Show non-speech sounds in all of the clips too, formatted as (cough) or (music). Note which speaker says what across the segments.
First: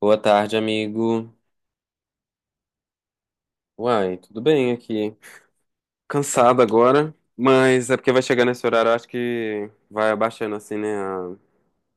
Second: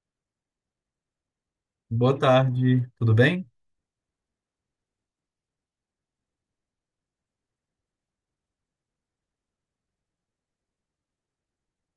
Speaker 1: Boa tarde, amigo.
Speaker 2: Boa tarde, tudo bem?
Speaker 1: Uai, tudo bem aqui? Cansado agora, mas é porque vai chegar nesse horário, eu acho que vai abaixando assim, né? A,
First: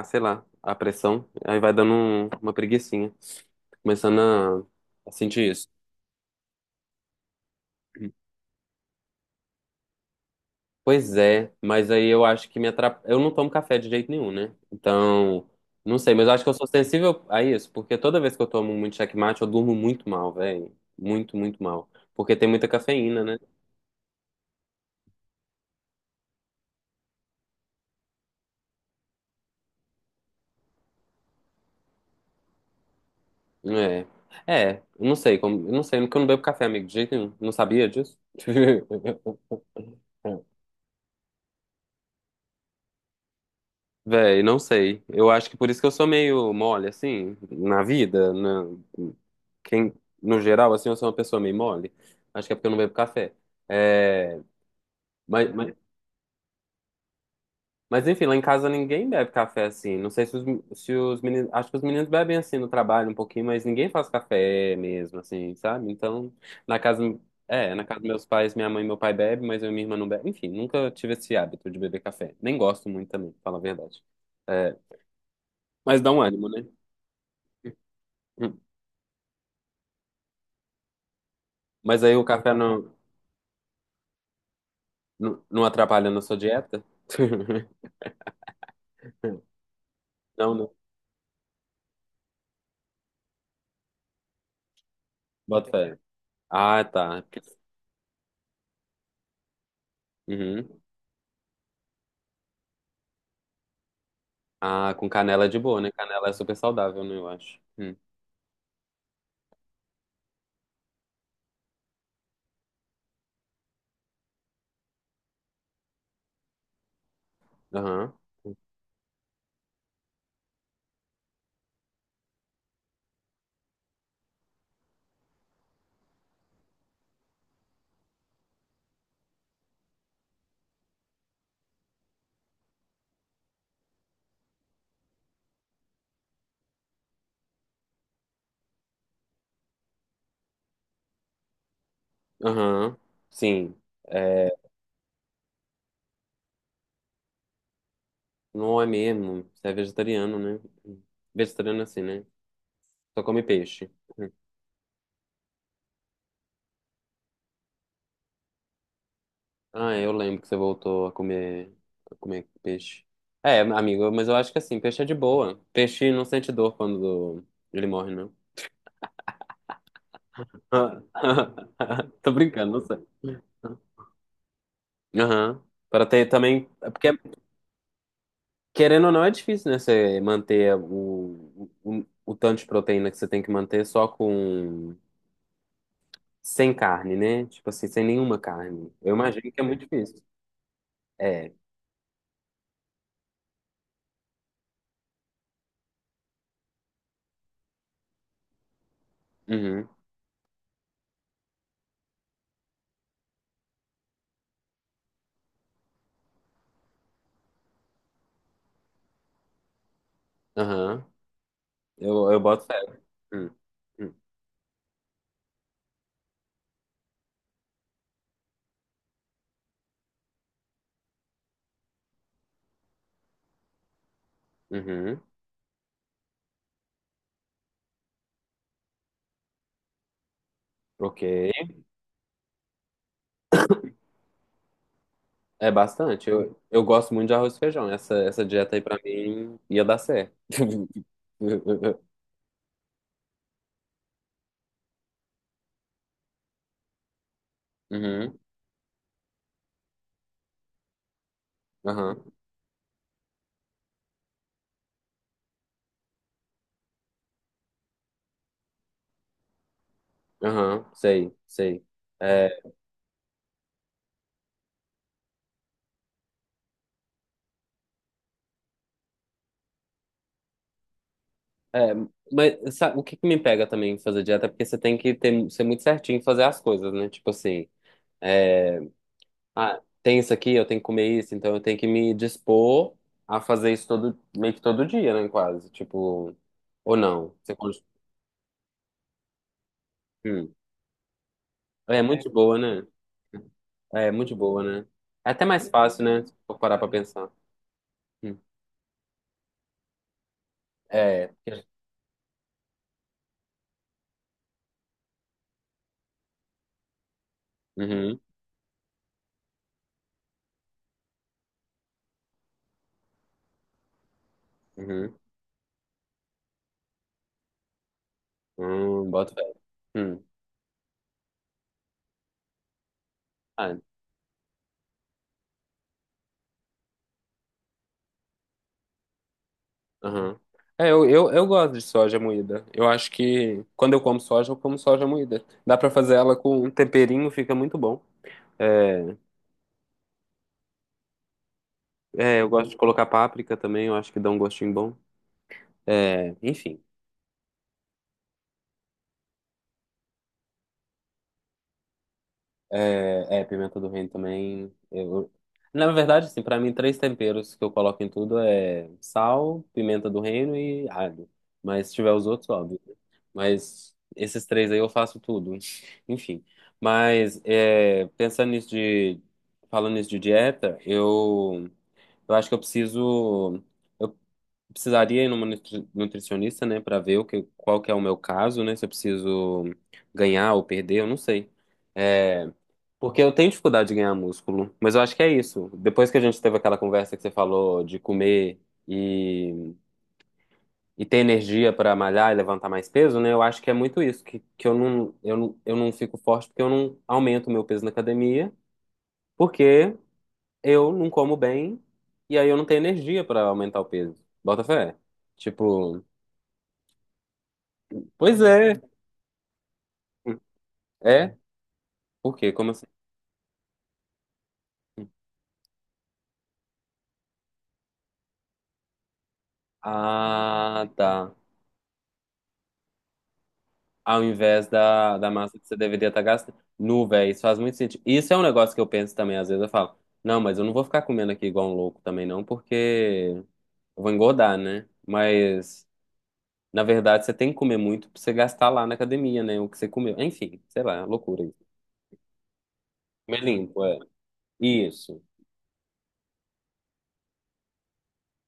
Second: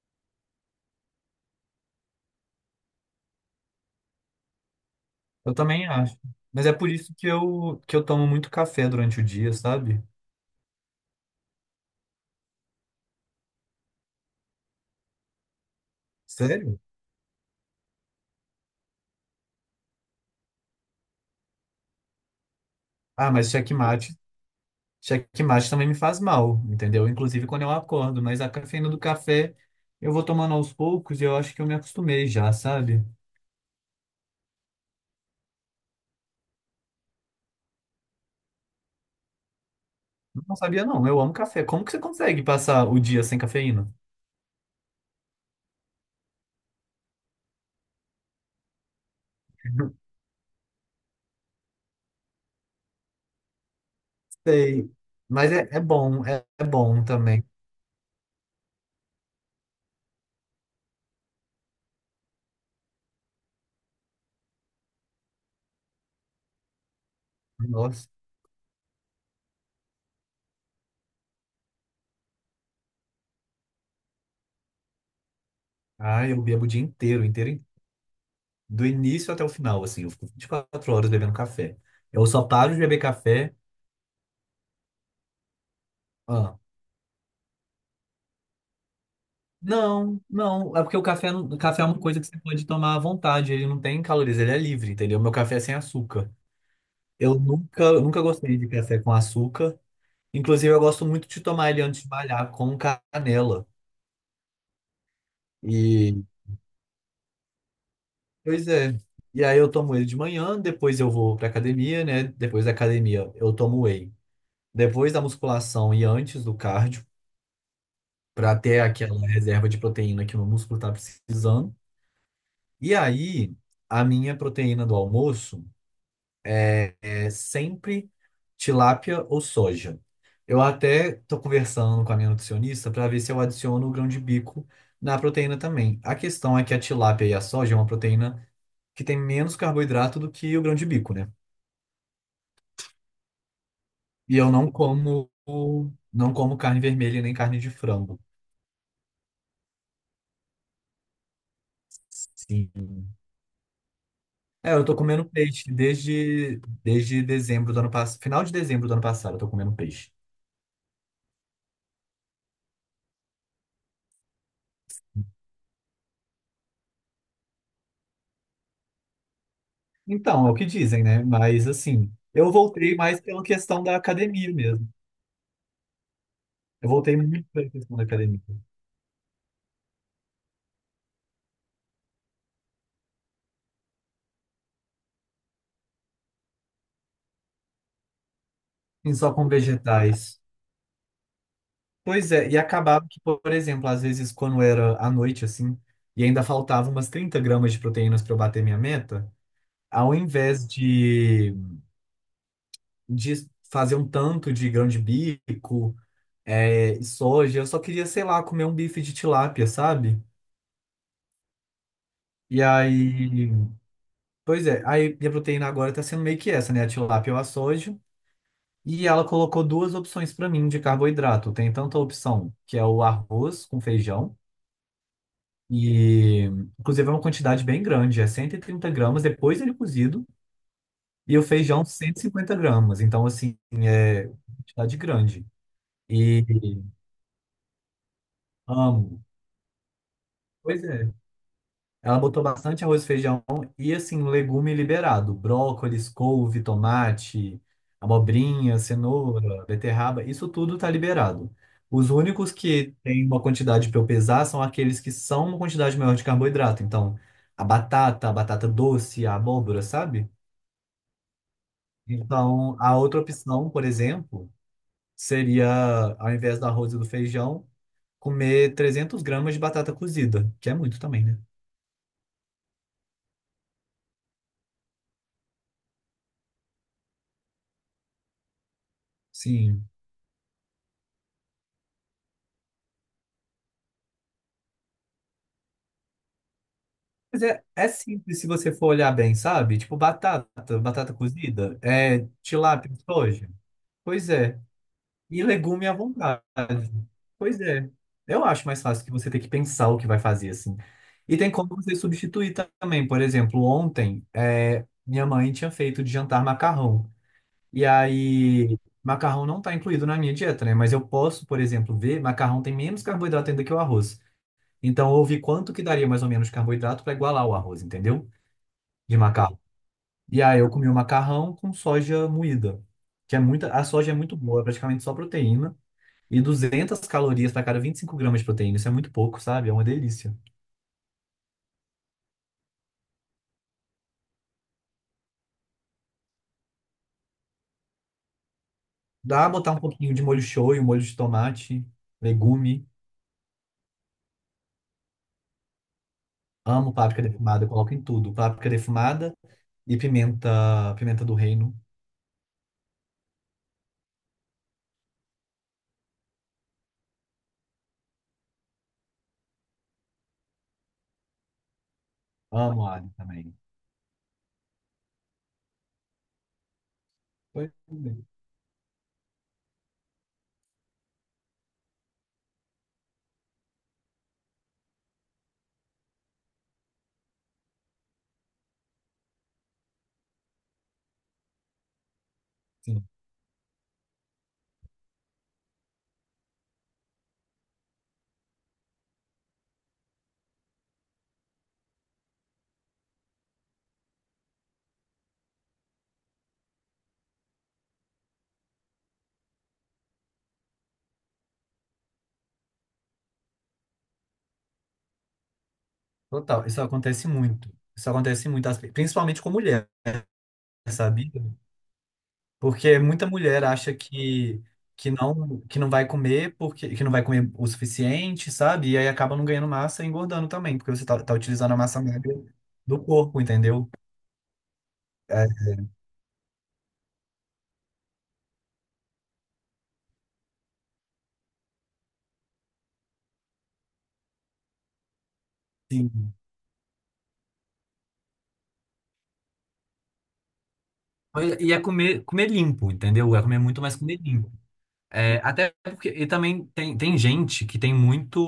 Speaker 1: a, Sei lá, a pressão. Aí vai dando uma preguicinha. Começando a sentir
Speaker 2: Eu
Speaker 1: isso.
Speaker 2: também acho. Mas é por isso que eu tomo muito café durante o dia, sabe?
Speaker 1: Pois é, mas aí eu acho que me atrapalha. Eu não tomo café de jeito nenhum, né? Então, não sei, mas eu acho que eu sou
Speaker 2: Sério?
Speaker 1: sensível a isso, porque toda vez que eu tomo muito checkmate, eu durmo muito mal, velho. Muito, muito mal. Porque tem muita cafeína,
Speaker 2: Ah,
Speaker 1: né?
Speaker 2: mas checkmate também me faz mal, entendeu? Inclusive quando eu acordo, mas a cafeína do café eu vou tomando aos poucos e eu acho que eu me acostumei já, sabe?
Speaker 1: É. É, eu não sei como. Eu não sei, porque eu não bebo café, amigo, de jeito nenhum. Não sabia disso? (laughs)
Speaker 2: Não sabia não, eu amo café. Como que você consegue passar o dia sem cafeína?
Speaker 1: Véi, não sei. Eu acho que por isso que eu sou meio mole, assim, na vida, na... Quem,
Speaker 2: (laughs)
Speaker 1: no geral, assim, eu sou uma pessoa meio mole. Acho que é porque eu não bebo café. É...
Speaker 2: Sei.
Speaker 1: Mas,
Speaker 2: Mas é,
Speaker 1: mas,
Speaker 2: é bom, é bom também.
Speaker 1: Mas enfim, lá em casa ninguém bebe café assim. Não sei se os meninos. Acho que os meninos bebem assim no trabalho um pouquinho, mas ninguém faz café mesmo, assim, sabe? Então, na casa. É, na casa dos
Speaker 2: Nossa.
Speaker 1: meus pais, minha mãe e meu pai bebem, mas eu e minha irmã não bebe. Enfim, nunca tive esse hábito de beber café. Nem gosto muito também, pra falar a verdade. É, mas dá um
Speaker 2: Ah, eu
Speaker 1: ânimo, né?
Speaker 2: bebo o dia inteiro,
Speaker 1: Hum.
Speaker 2: do início até o final, assim. Eu fico 24 horas bebendo café.
Speaker 1: Mas aí o
Speaker 2: Eu só
Speaker 1: café
Speaker 2: paro de beber café.
Speaker 1: não atrapalha na sua
Speaker 2: Ah,
Speaker 1: dieta? (laughs)
Speaker 2: não,
Speaker 1: Não, não.
Speaker 2: não. É porque o café, o café é uma coisa que você pode tomar à vontade. Ele não tem calorias, ele é livre, entendeu? Meu café é
Speaker 1: Bota
Speaker 2: sem
Speaker 1: fé.
Speaker 2: açúcar.
Speaker 1: Ah, tá.
Speaker 2: Eu nunca gostei de café com açúcar. Inclusive,
Speaker 1: Uhum.
Speaker 2: eu gosto muito de tomar ele antes de malhar com canela.
Speaker 1: Ah, com canela é de boa, né?
Speaker 2: E,
Speaker 1: Canela é super saudável, né? Eu acho. Hum.
Speaker 2: pois é. E aí eu tomo ele de manhã, depois eu vou pra academia, né? Depois da academia eu tomo whey. Depois da musculação e antes do cardio,
Speaker 1: Aham,
Speaker 2: para ter aquela reserva de proteína que o meu músculo está precisando. E aí, a minha proteína do almoço é sempre tilápia ou soja. Eu até estou conversando com a minha nutricionista para ver se eu adiciono o grão de bico na proteína também. A questão é que a tilápia e a soja é uma proteína que tem menos carboidrato do que o grão de bico, né?
Speaker 1: aham, sim.
Speaker 2: E
Speaker 1: É,
Speaker 2: eu não como carne vermelha nem carne de frango.
Speaker 1: não é mesmo, você é vegetariano, né? Vegetariano é assim, né?
Speaker 2: Sim.
Speaker 1: Só come peixe.
Speaker 2: É, eu tô comendo peixe desde dezembro do ano passado, final de dezembro do ano passado, eu tô comendo
Speaker 1: Ah,
Speaker 2: peixe.
Speaker 1: eu lembro que você voltou a comer peixe. É, amigo, mas eu acho que assim, peixe é de boa. Peixe não sente dor quando ele morre, não.
Speaker 2: Então, é o que dizem, né? Mas assim,
Speaker 1: (laughs) Tô
Speaker 2: eu
Speaker 1: brincando, não
Speaker 2: voltei
Speaker 1: sei.
Speaker 2: mais pela questão da academia mesmo.
Speaker 1: Aham. Para ter também.
Speaker 2: Eu
Speaker 1: É porque,
Speaker 2: voltei muito pela questão da academia.
Speaker 1: querendo ou não, é difícil, né? Você manter o tanto de proteína que você tem que manter só com. Sem carne, né? Tipo assim, sem nenhuma carne.
Speaker 2: Sim,
Speaker 1: Eu
Speaker 2: só com
Speaker 1: imagino que é muito difícil.
Speaker 2: vegetais.
Speaker 1: É.
Speaker 2: Pois é, e acabava que, por exemplo, às vezes quando era à noite, assim, e ainda faltava umas 30 gramas de proteínas para eu bater minha meta,
Speaker 1: Uhum.
Speaker 2: ao invés de fazer um tanto de grão de bico é, e soja. Eu só queria, sei lá, comer um bife de tilápia, sabe?
Speaker 1: Aham. Eu
Speaker 2: E
Speaker 1: boto fé. Hum,
Speaker 2: aí,
Speaker 1: hum,
Speaker 2: pois é, aí minha proteína agora tá sendo meio que essa, né? A tilápia ou a soja. E ela colocou duas opções pra mim de carboidrato. Tem tanto a opção que é o arroz com feijão,
Speaker 1: Uhum.
Speaker 2: e inclusive é uma quantidade bem grande, é 130 gramas depois ele é cozido,
Speaker 1: Ok.
Speaker 2: e o feijão 150 gramas. Então, assim, é quantidade grande.
Speaker 1: É bastante.
Speaker 2: E
Speaker 1: Eu gosto muito de arroz e feijão. Essa dieta aí pra
Speaker 2: amo.
Speaker 1: mim ia dar certo.
Speaker 2: Pois é. Ela
Speaker 1: (laughs)
Speaker 2: botou bastante arroz e feijão e, assim, legume liberado. Brócolis, couve, tomate,
Speaker 1: Uhum.
Speaker 2: abobrinha, cenoura, beterraba, isso tudo tá liberado. Os
Speaker 1: Aham.
Speaker 2: únicos que tem uma quantidade para eu pesar são aqueles que são uma quantidade maior de carboidrato. Então, a batata doce, a abóbora, sabe?
Speaker 1: Aham. Sei, sei. É,
Speaker 2: Então, a outra opção, por exemplo, seria, ao invés do arroz e do feijão, comer 300 gramas de batata cozida, que é muito também, né?
Speaker 1: é, mas sabe, o que que me pega também em fazer dieta é porque você tem que ter, ser muito certinho em fazer as coisas, né? Tipo assim. É, ah,
Speaker 2: Sim.
Speaker 1: tem isso aqui, eu tenho que comer isso, então eu tenho que me dispor a fazer isso todo, meio que todo dia, né, quase. Tipo, ou não.
Speaker 2: Mas é, é simples se você for olhar bem, sabe? Tipo batata,
Speaker 1: Hum.
Speaker 2: batata cozida,
Speaker 1: É muito
Speaker 2: é
Speaker 1: de boa, né?
Speaker 2: tilápia, soja.
Speaker 1: É
Speaker 2: Pois
Speaker 1: muito de
Speaker 2: é.
Speaker 1: boa, né? É
Speaker 2: E
Speaker 1: até mais
Speaker 2: legume à
Speaker 1: fácil, né? Se
Speaker 2: vontade.
Speaker 1: for parar pra pensar.
Speaker 2: Pois é.
Speaker 1: Hum.
Speaker 2: Eu acho mais fácil que você ter que pensar o que vai fazer, assim.
Speaker 1: É.
Speaker 2: E tem como você substituir também. Por exemplo, ontem, é, minha mãe tinha feito de jantar macarrão. E
Speaker 1: Uhum,
Speaker 2: aí, macarrão não está incluído na minha dieta, né? Mas eu posso, por exemplo, ver, macarrão tem menos carboidrato ainda que o arroz.
Speaker 1: uhum.
Speaker 2: Então, eu vi quanto que daria mais ou menos de carboidrato para igualar o arroz, entendeu? De
Speaker 1: Bota fé.
Speaker 2: macarrão.
Speaker 1: Hum.
Speaker 2: E aí eu comi o macarrão com soja moída, que é muita,
Speaker 1: Ah,
Speaker 2: a soja é muito boa, é praticamente só proteína e 200 calorias para cada 25 gramas de proteína. Isso é muito pouco, sabe? É uma delícia.
Speaker 1: aham. É, eu gosto de soja moída. Eu acho que quando eu como soja moída. Dá pra fazer ela com um temperinho, fica muito bom. É,
Speaker 2: Dá pra botar um pouquinho de molho shoyu, molho de tomate,
Speaker 1: é, eu gosto de
Speaker 2: legume.
Speaker 1: colocar páprica também, eu acho que dá um gostinho bom. É, enfim,
Speaker 2: Amo páprica defumada, eu coloco em tudo. Páprica defumada e pimenta, pimenta do reino.
Speaker 1: é, é, pimenta do reino também. Eu... Na verdade, assim, para mim, três temperos que eu coloco em tudo é sal, pimenta do reino e alho. Mas se tiver os outros, óbvio,
Speaker 2: Amo
Speaker 1: né?
Speaker 2: alho também.
Speaker 1: Mas esses três aí eu faço tudo. (laughs) Enfim. Mas
Speaker 2: Pois
Speaker 1: é,
Speaker 2: é.
Speaker 1: pensando nisso de... Falando nisso de dieta, eu acho que eu preciso... precisaria ir numa nutricionista, né, para ver o que, qual que é o meu caso, né, se eu preciso ganhar ou perder, eu não sei. É,
Speaker 2: Sim,
Speaker 1: porque eu tenho dificuldade de ganhar músculo, mas eu acho que é isso. Depois que a gente teve aquela conversa que você falou de comer e, e ter energia para malhar e levantar mais peso, né, eu acho que é muito isso, que eu não fico forte porque eu não aumento o meu peso na academia, porque eu não como bem e aí eu não tenho energia para aumentar o peso. Bota fé. Tipo,
Speaker 2: total. Isso acontece muito. Isso
Speaker 1: pois
Speaker 2: acontece muito,
Speaker 1: é.
Speaker 2: principalmente com mulher, sabe?
Speaker 1: É? Por quê? Como assim?
Speaker 2: Porque muita mulher acha que não vai comer porque que não vai comer o suficiente, sabe? E aí acaba não ganhando massa e engordando também,
Speaker 1: Ah,
Speaker 2: porque você tá
Speaker 1: tá.
Speaker 2: utilizando a massa magra do corpo, entendeu?
Speaker 1: Ao invés da
Speaker 2: É,
Speaker 1: massa que você deveria estar gastando. Nu, velho, isso faz muito sentido. Isso é um negócio que eu penso também, às vezes eu falo, não, mas eu não vou ficar comendo aqui igual um louco também, não, porque eu vou engordar, né? Mas,
Speaker 2: sim.
Speaker 1: na verdade, você tem que comer muito pra você gastar lá na academia, né? O que você comeu. Enfim, sei lá, loucura isso.
Speaker 2: E é comer limpo, entendeu?
Speaker 1: Comer
Speaker 2: É comer muito
Speaker 1: limpo,
Speaker 2: mais
Speaker 1: é.
Speaker 2: comer limpo.
Speaker 1: Isso.
Speaker 2: É, até porque. E também tem gente que tem muito.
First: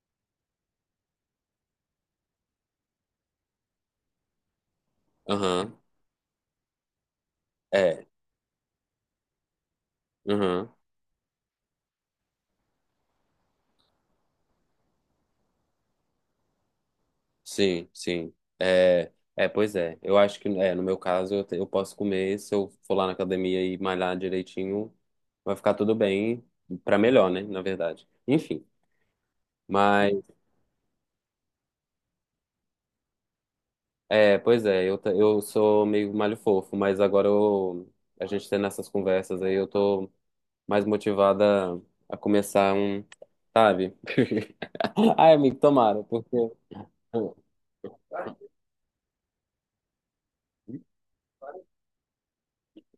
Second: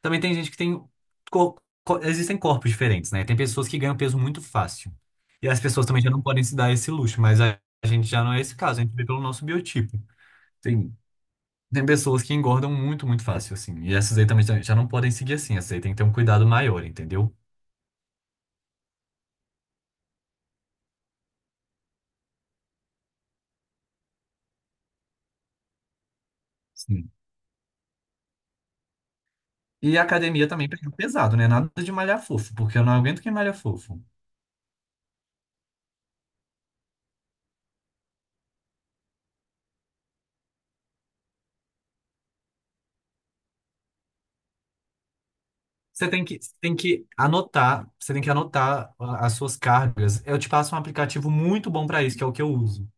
Speaker 2: Também tem gente que tem. co- Existem corpos diferentes, né? Tem pessoas que ganham peso muito fácil. E as
Speaker 1: Aham.
Speaker 2: pessoas também já não podem se dar esse luxo, mas a
Speaker 1: É.
Speaker 2: gente já não é esse caso, a gente vê pelo nosso biotipo.
Speaker 1: Aham.
Speaker 2: Tem, tem pessoas que engordam muito fácil, assim. E essas aí também já não podem seguir assim, essas aí tem que ter um cuidado maior, entendeu?
Speaker 1: Sim, sim. É, é, pois é. Eu acho que, é, no meu caso, eu, eu posso comer. Se eu for lá na academia e malhar direitinho, vai ficar tudo bem. Pra
Speaker 2: Sim.
Speaker 1: melhor, né? Na verdade. Enfim.
Speaker 2: E a
Speaker 1: Mas,
Speaker 2: academia também pega pesado, né? Nada de malhar fofo, porque eu não aguento quem malha fofo.
Speaker 1: é, pois é. Eu, eu sou meio malho fofo, mas agora a gente tendo essas conversas aí, eu tô mais motivada a começar um, sabe? (laughs) Ai, amigo, tomara,
Speaker 2: Você tem
Speaker 1: porque.
Speaker 2: que, tem que
Speaker 1: Hum,
Speaker 2: anotar, você tem que anotar as suas cargas. Eu te passo um aplicativo muito bom para isso, que é o que eu uso,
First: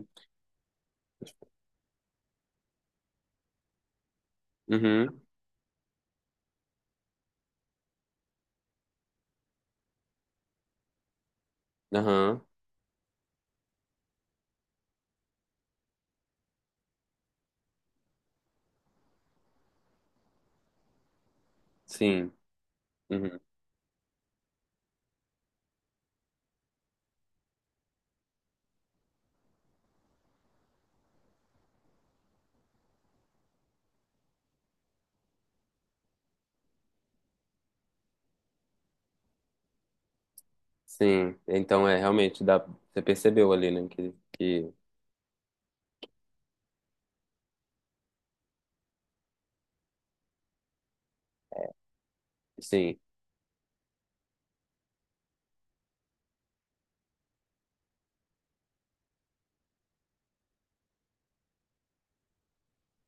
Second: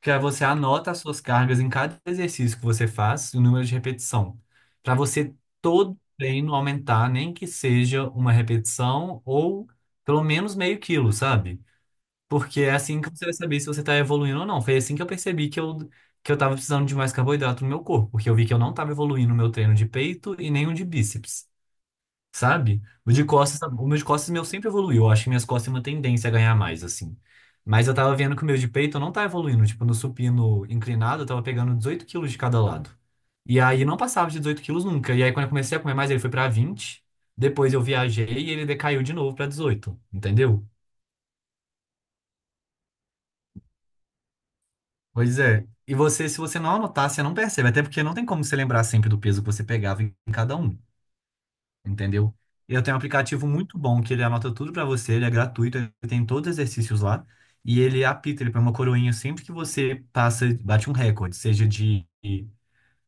Speaker 2: que aí você anota as suas cargas em cada exercício que você faz, o número de repetição, para
Speaker 1: uhum,
Speaker 2: você todo treino aumentar, nem que seja uma repetição ou pelo menos meio quilo, sabe?
Speaker 1: aham,
Speaker 2: Porque é assim que você vai saber se você está evoluindo ou não. Foi assim que eu percebi que eu estava precisando de mais carboidrato no meu corpo, porque eu vi que eu não estava evoluindo o meu treino de peito e nem o de bíceps.
Speaker 1: sim.
Speaker 2: Sabe? O de
Speaker 1: Uhum.
Speaker 2: costas, o meu de costas meu sempre evoluiu. Eu acho que minhas costas têm uma tendência a ganhar mais, assim. Mas eu tava vendo que o meu de peito não tá evoluindo. Tipo, no supino inclinado, eu tava pegando 18 quilos de cada lado. E aí não passava de 18 quilos nunca. E aí quando eu comecei a comer mais, ele foi pra 20. Depois eu viajei e ele decaiu de novo pra 18. Entendeu?
Speaker 1: Sim, então é realmente dá, você percebeu ali, né, que
Speaker 2: Pois é. E você, se você não anotar, você não percebe. Até porque não tem como você lembrar sempre do peso que você pegava em cada um. Entendeu? E eu tenho um
Speaker 1: sim,
Speaker 2: aplicativo muito bom que ele anota tudo pra você, ele é gratuito, ele tem todos os exercícios lá e ele apita, ele põe uma coroinha sempre que você passa, bate um recorde, seja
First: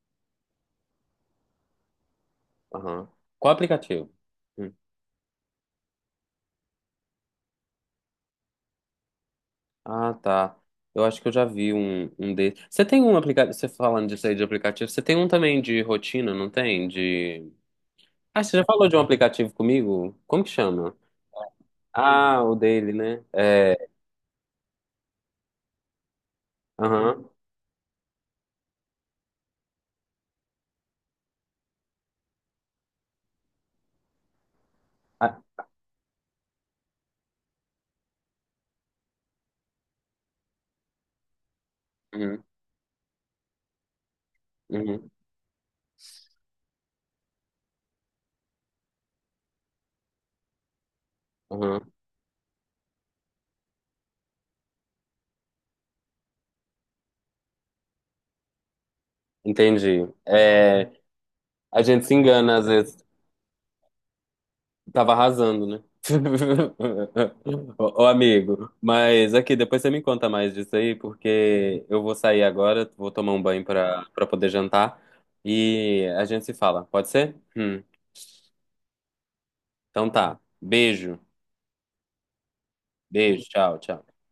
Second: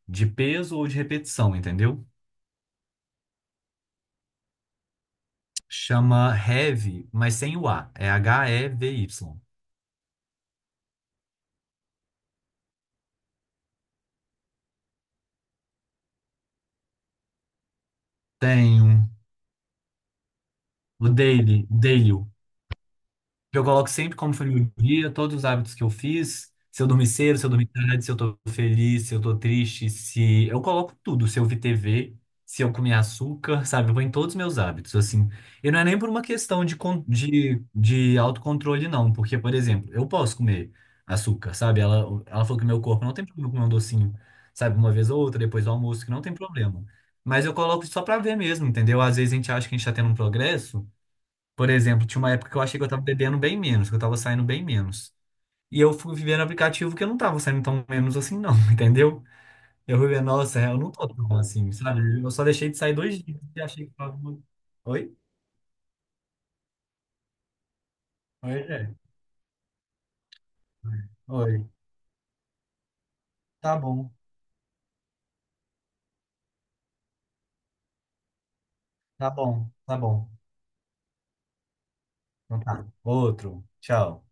Speaker 2: de peso ou de repetição, entendeu?
Speaker 1: aham. Qual aplicativo? Hum.
Speaker 2: Chama Heavy, mas sem o A, é H-E-V-Y.
Speaker 1: Ah, tá. Eu acho que eu já vi um desses. Você tem um aplicativo, você falando disso aí de aplicativo, você tem um também de rotina, não tem? De... Ah, você já falou de um
Speaker 2: Tenho
Speaker 1: aplicativo comigo? Como que chama?
Speaker 2: o Daily.
Speaker 1: Ah, o dele, né?
Speaker 2: Eu
Speaker 1: É,
Speaker 2: coloco sempre como foi meu dia, todos os hábitos que eu fiz, se eu dormi
Speaker 1: aham.
Speaker 2: cedo, se eu dormi tarde, se eu tô feliz, se eu tô triste, se... Eu coloco tudo, se eu vi TV, se eu comi açúcar, (laughs) sabe? Eu vou em todos os meus hábitos, assim.
Speaker 1: Ah,
Speaker 2: E não é nem por uma questão de autocontrole, não. Porque, por exemplo, eu posso comer açúcar, sabe? Ela,
Speaker 1: uhum,
Speaker 2: ela falou que meu corpo não tem problema comer um docinho, sabe? Uma vez
Speaker 1: uhum,
Speaker 2: ou outra, depois do almoço, que não tem problema. Mas eu coloco só pra ver mesmo, entendeu? Às vezes a gente acha que a gente tá tendo um progresso, por
Speaker 1: aham.
Speaker 2: exemplo, tinha uma época que eu achei que eu tava bebendo bem menos, que eu tava saindo bem menos. E eu fui vivendo aplicativo que eu não tava saindo tão menos assim, não, (laughs) entendeu? Eu
Speaker 1: Entendi.
Speaker 2: fui ver, nossa, eu
Speaker 1: É,
Speaker 2: não tô tão assim,
Speaker 1: a gente se
Speaker 2: sabe? Eu só
Speaker 1: engana às
Speaker 2: deixei de sair
Speaker 1: vezes.
Speaker 2: dois dias e achei que tava.
Speaker 1: Tava
Speaker 2: Oi?
Speaker 1: arrasando, né? (laughs) Ô, ô,
Speaker 2: Oi,
Speaker 1: amigo,
Speaker 2: é.
Speaker 1: mas aqui, depois você me conta mais disso aí,
Speaker 2: Oi.
Speaker 1: porque eu vou sair agora, vou tomar um banho
Speaker 2: Tá bom,
Speaker 1: pra poder jantar e a gente se fala, pode ser?
Speaker 2: tá bom, tá
Speaker 1: Então
Speaker 2: bom.
Speaker 1: tá. Beijo,
Speaker 2: Então tá.
Speaker 1: beijo,
Speaker 2: Outro.
Speaker 1: tchau, tchau.
Speaker 2: Tchau.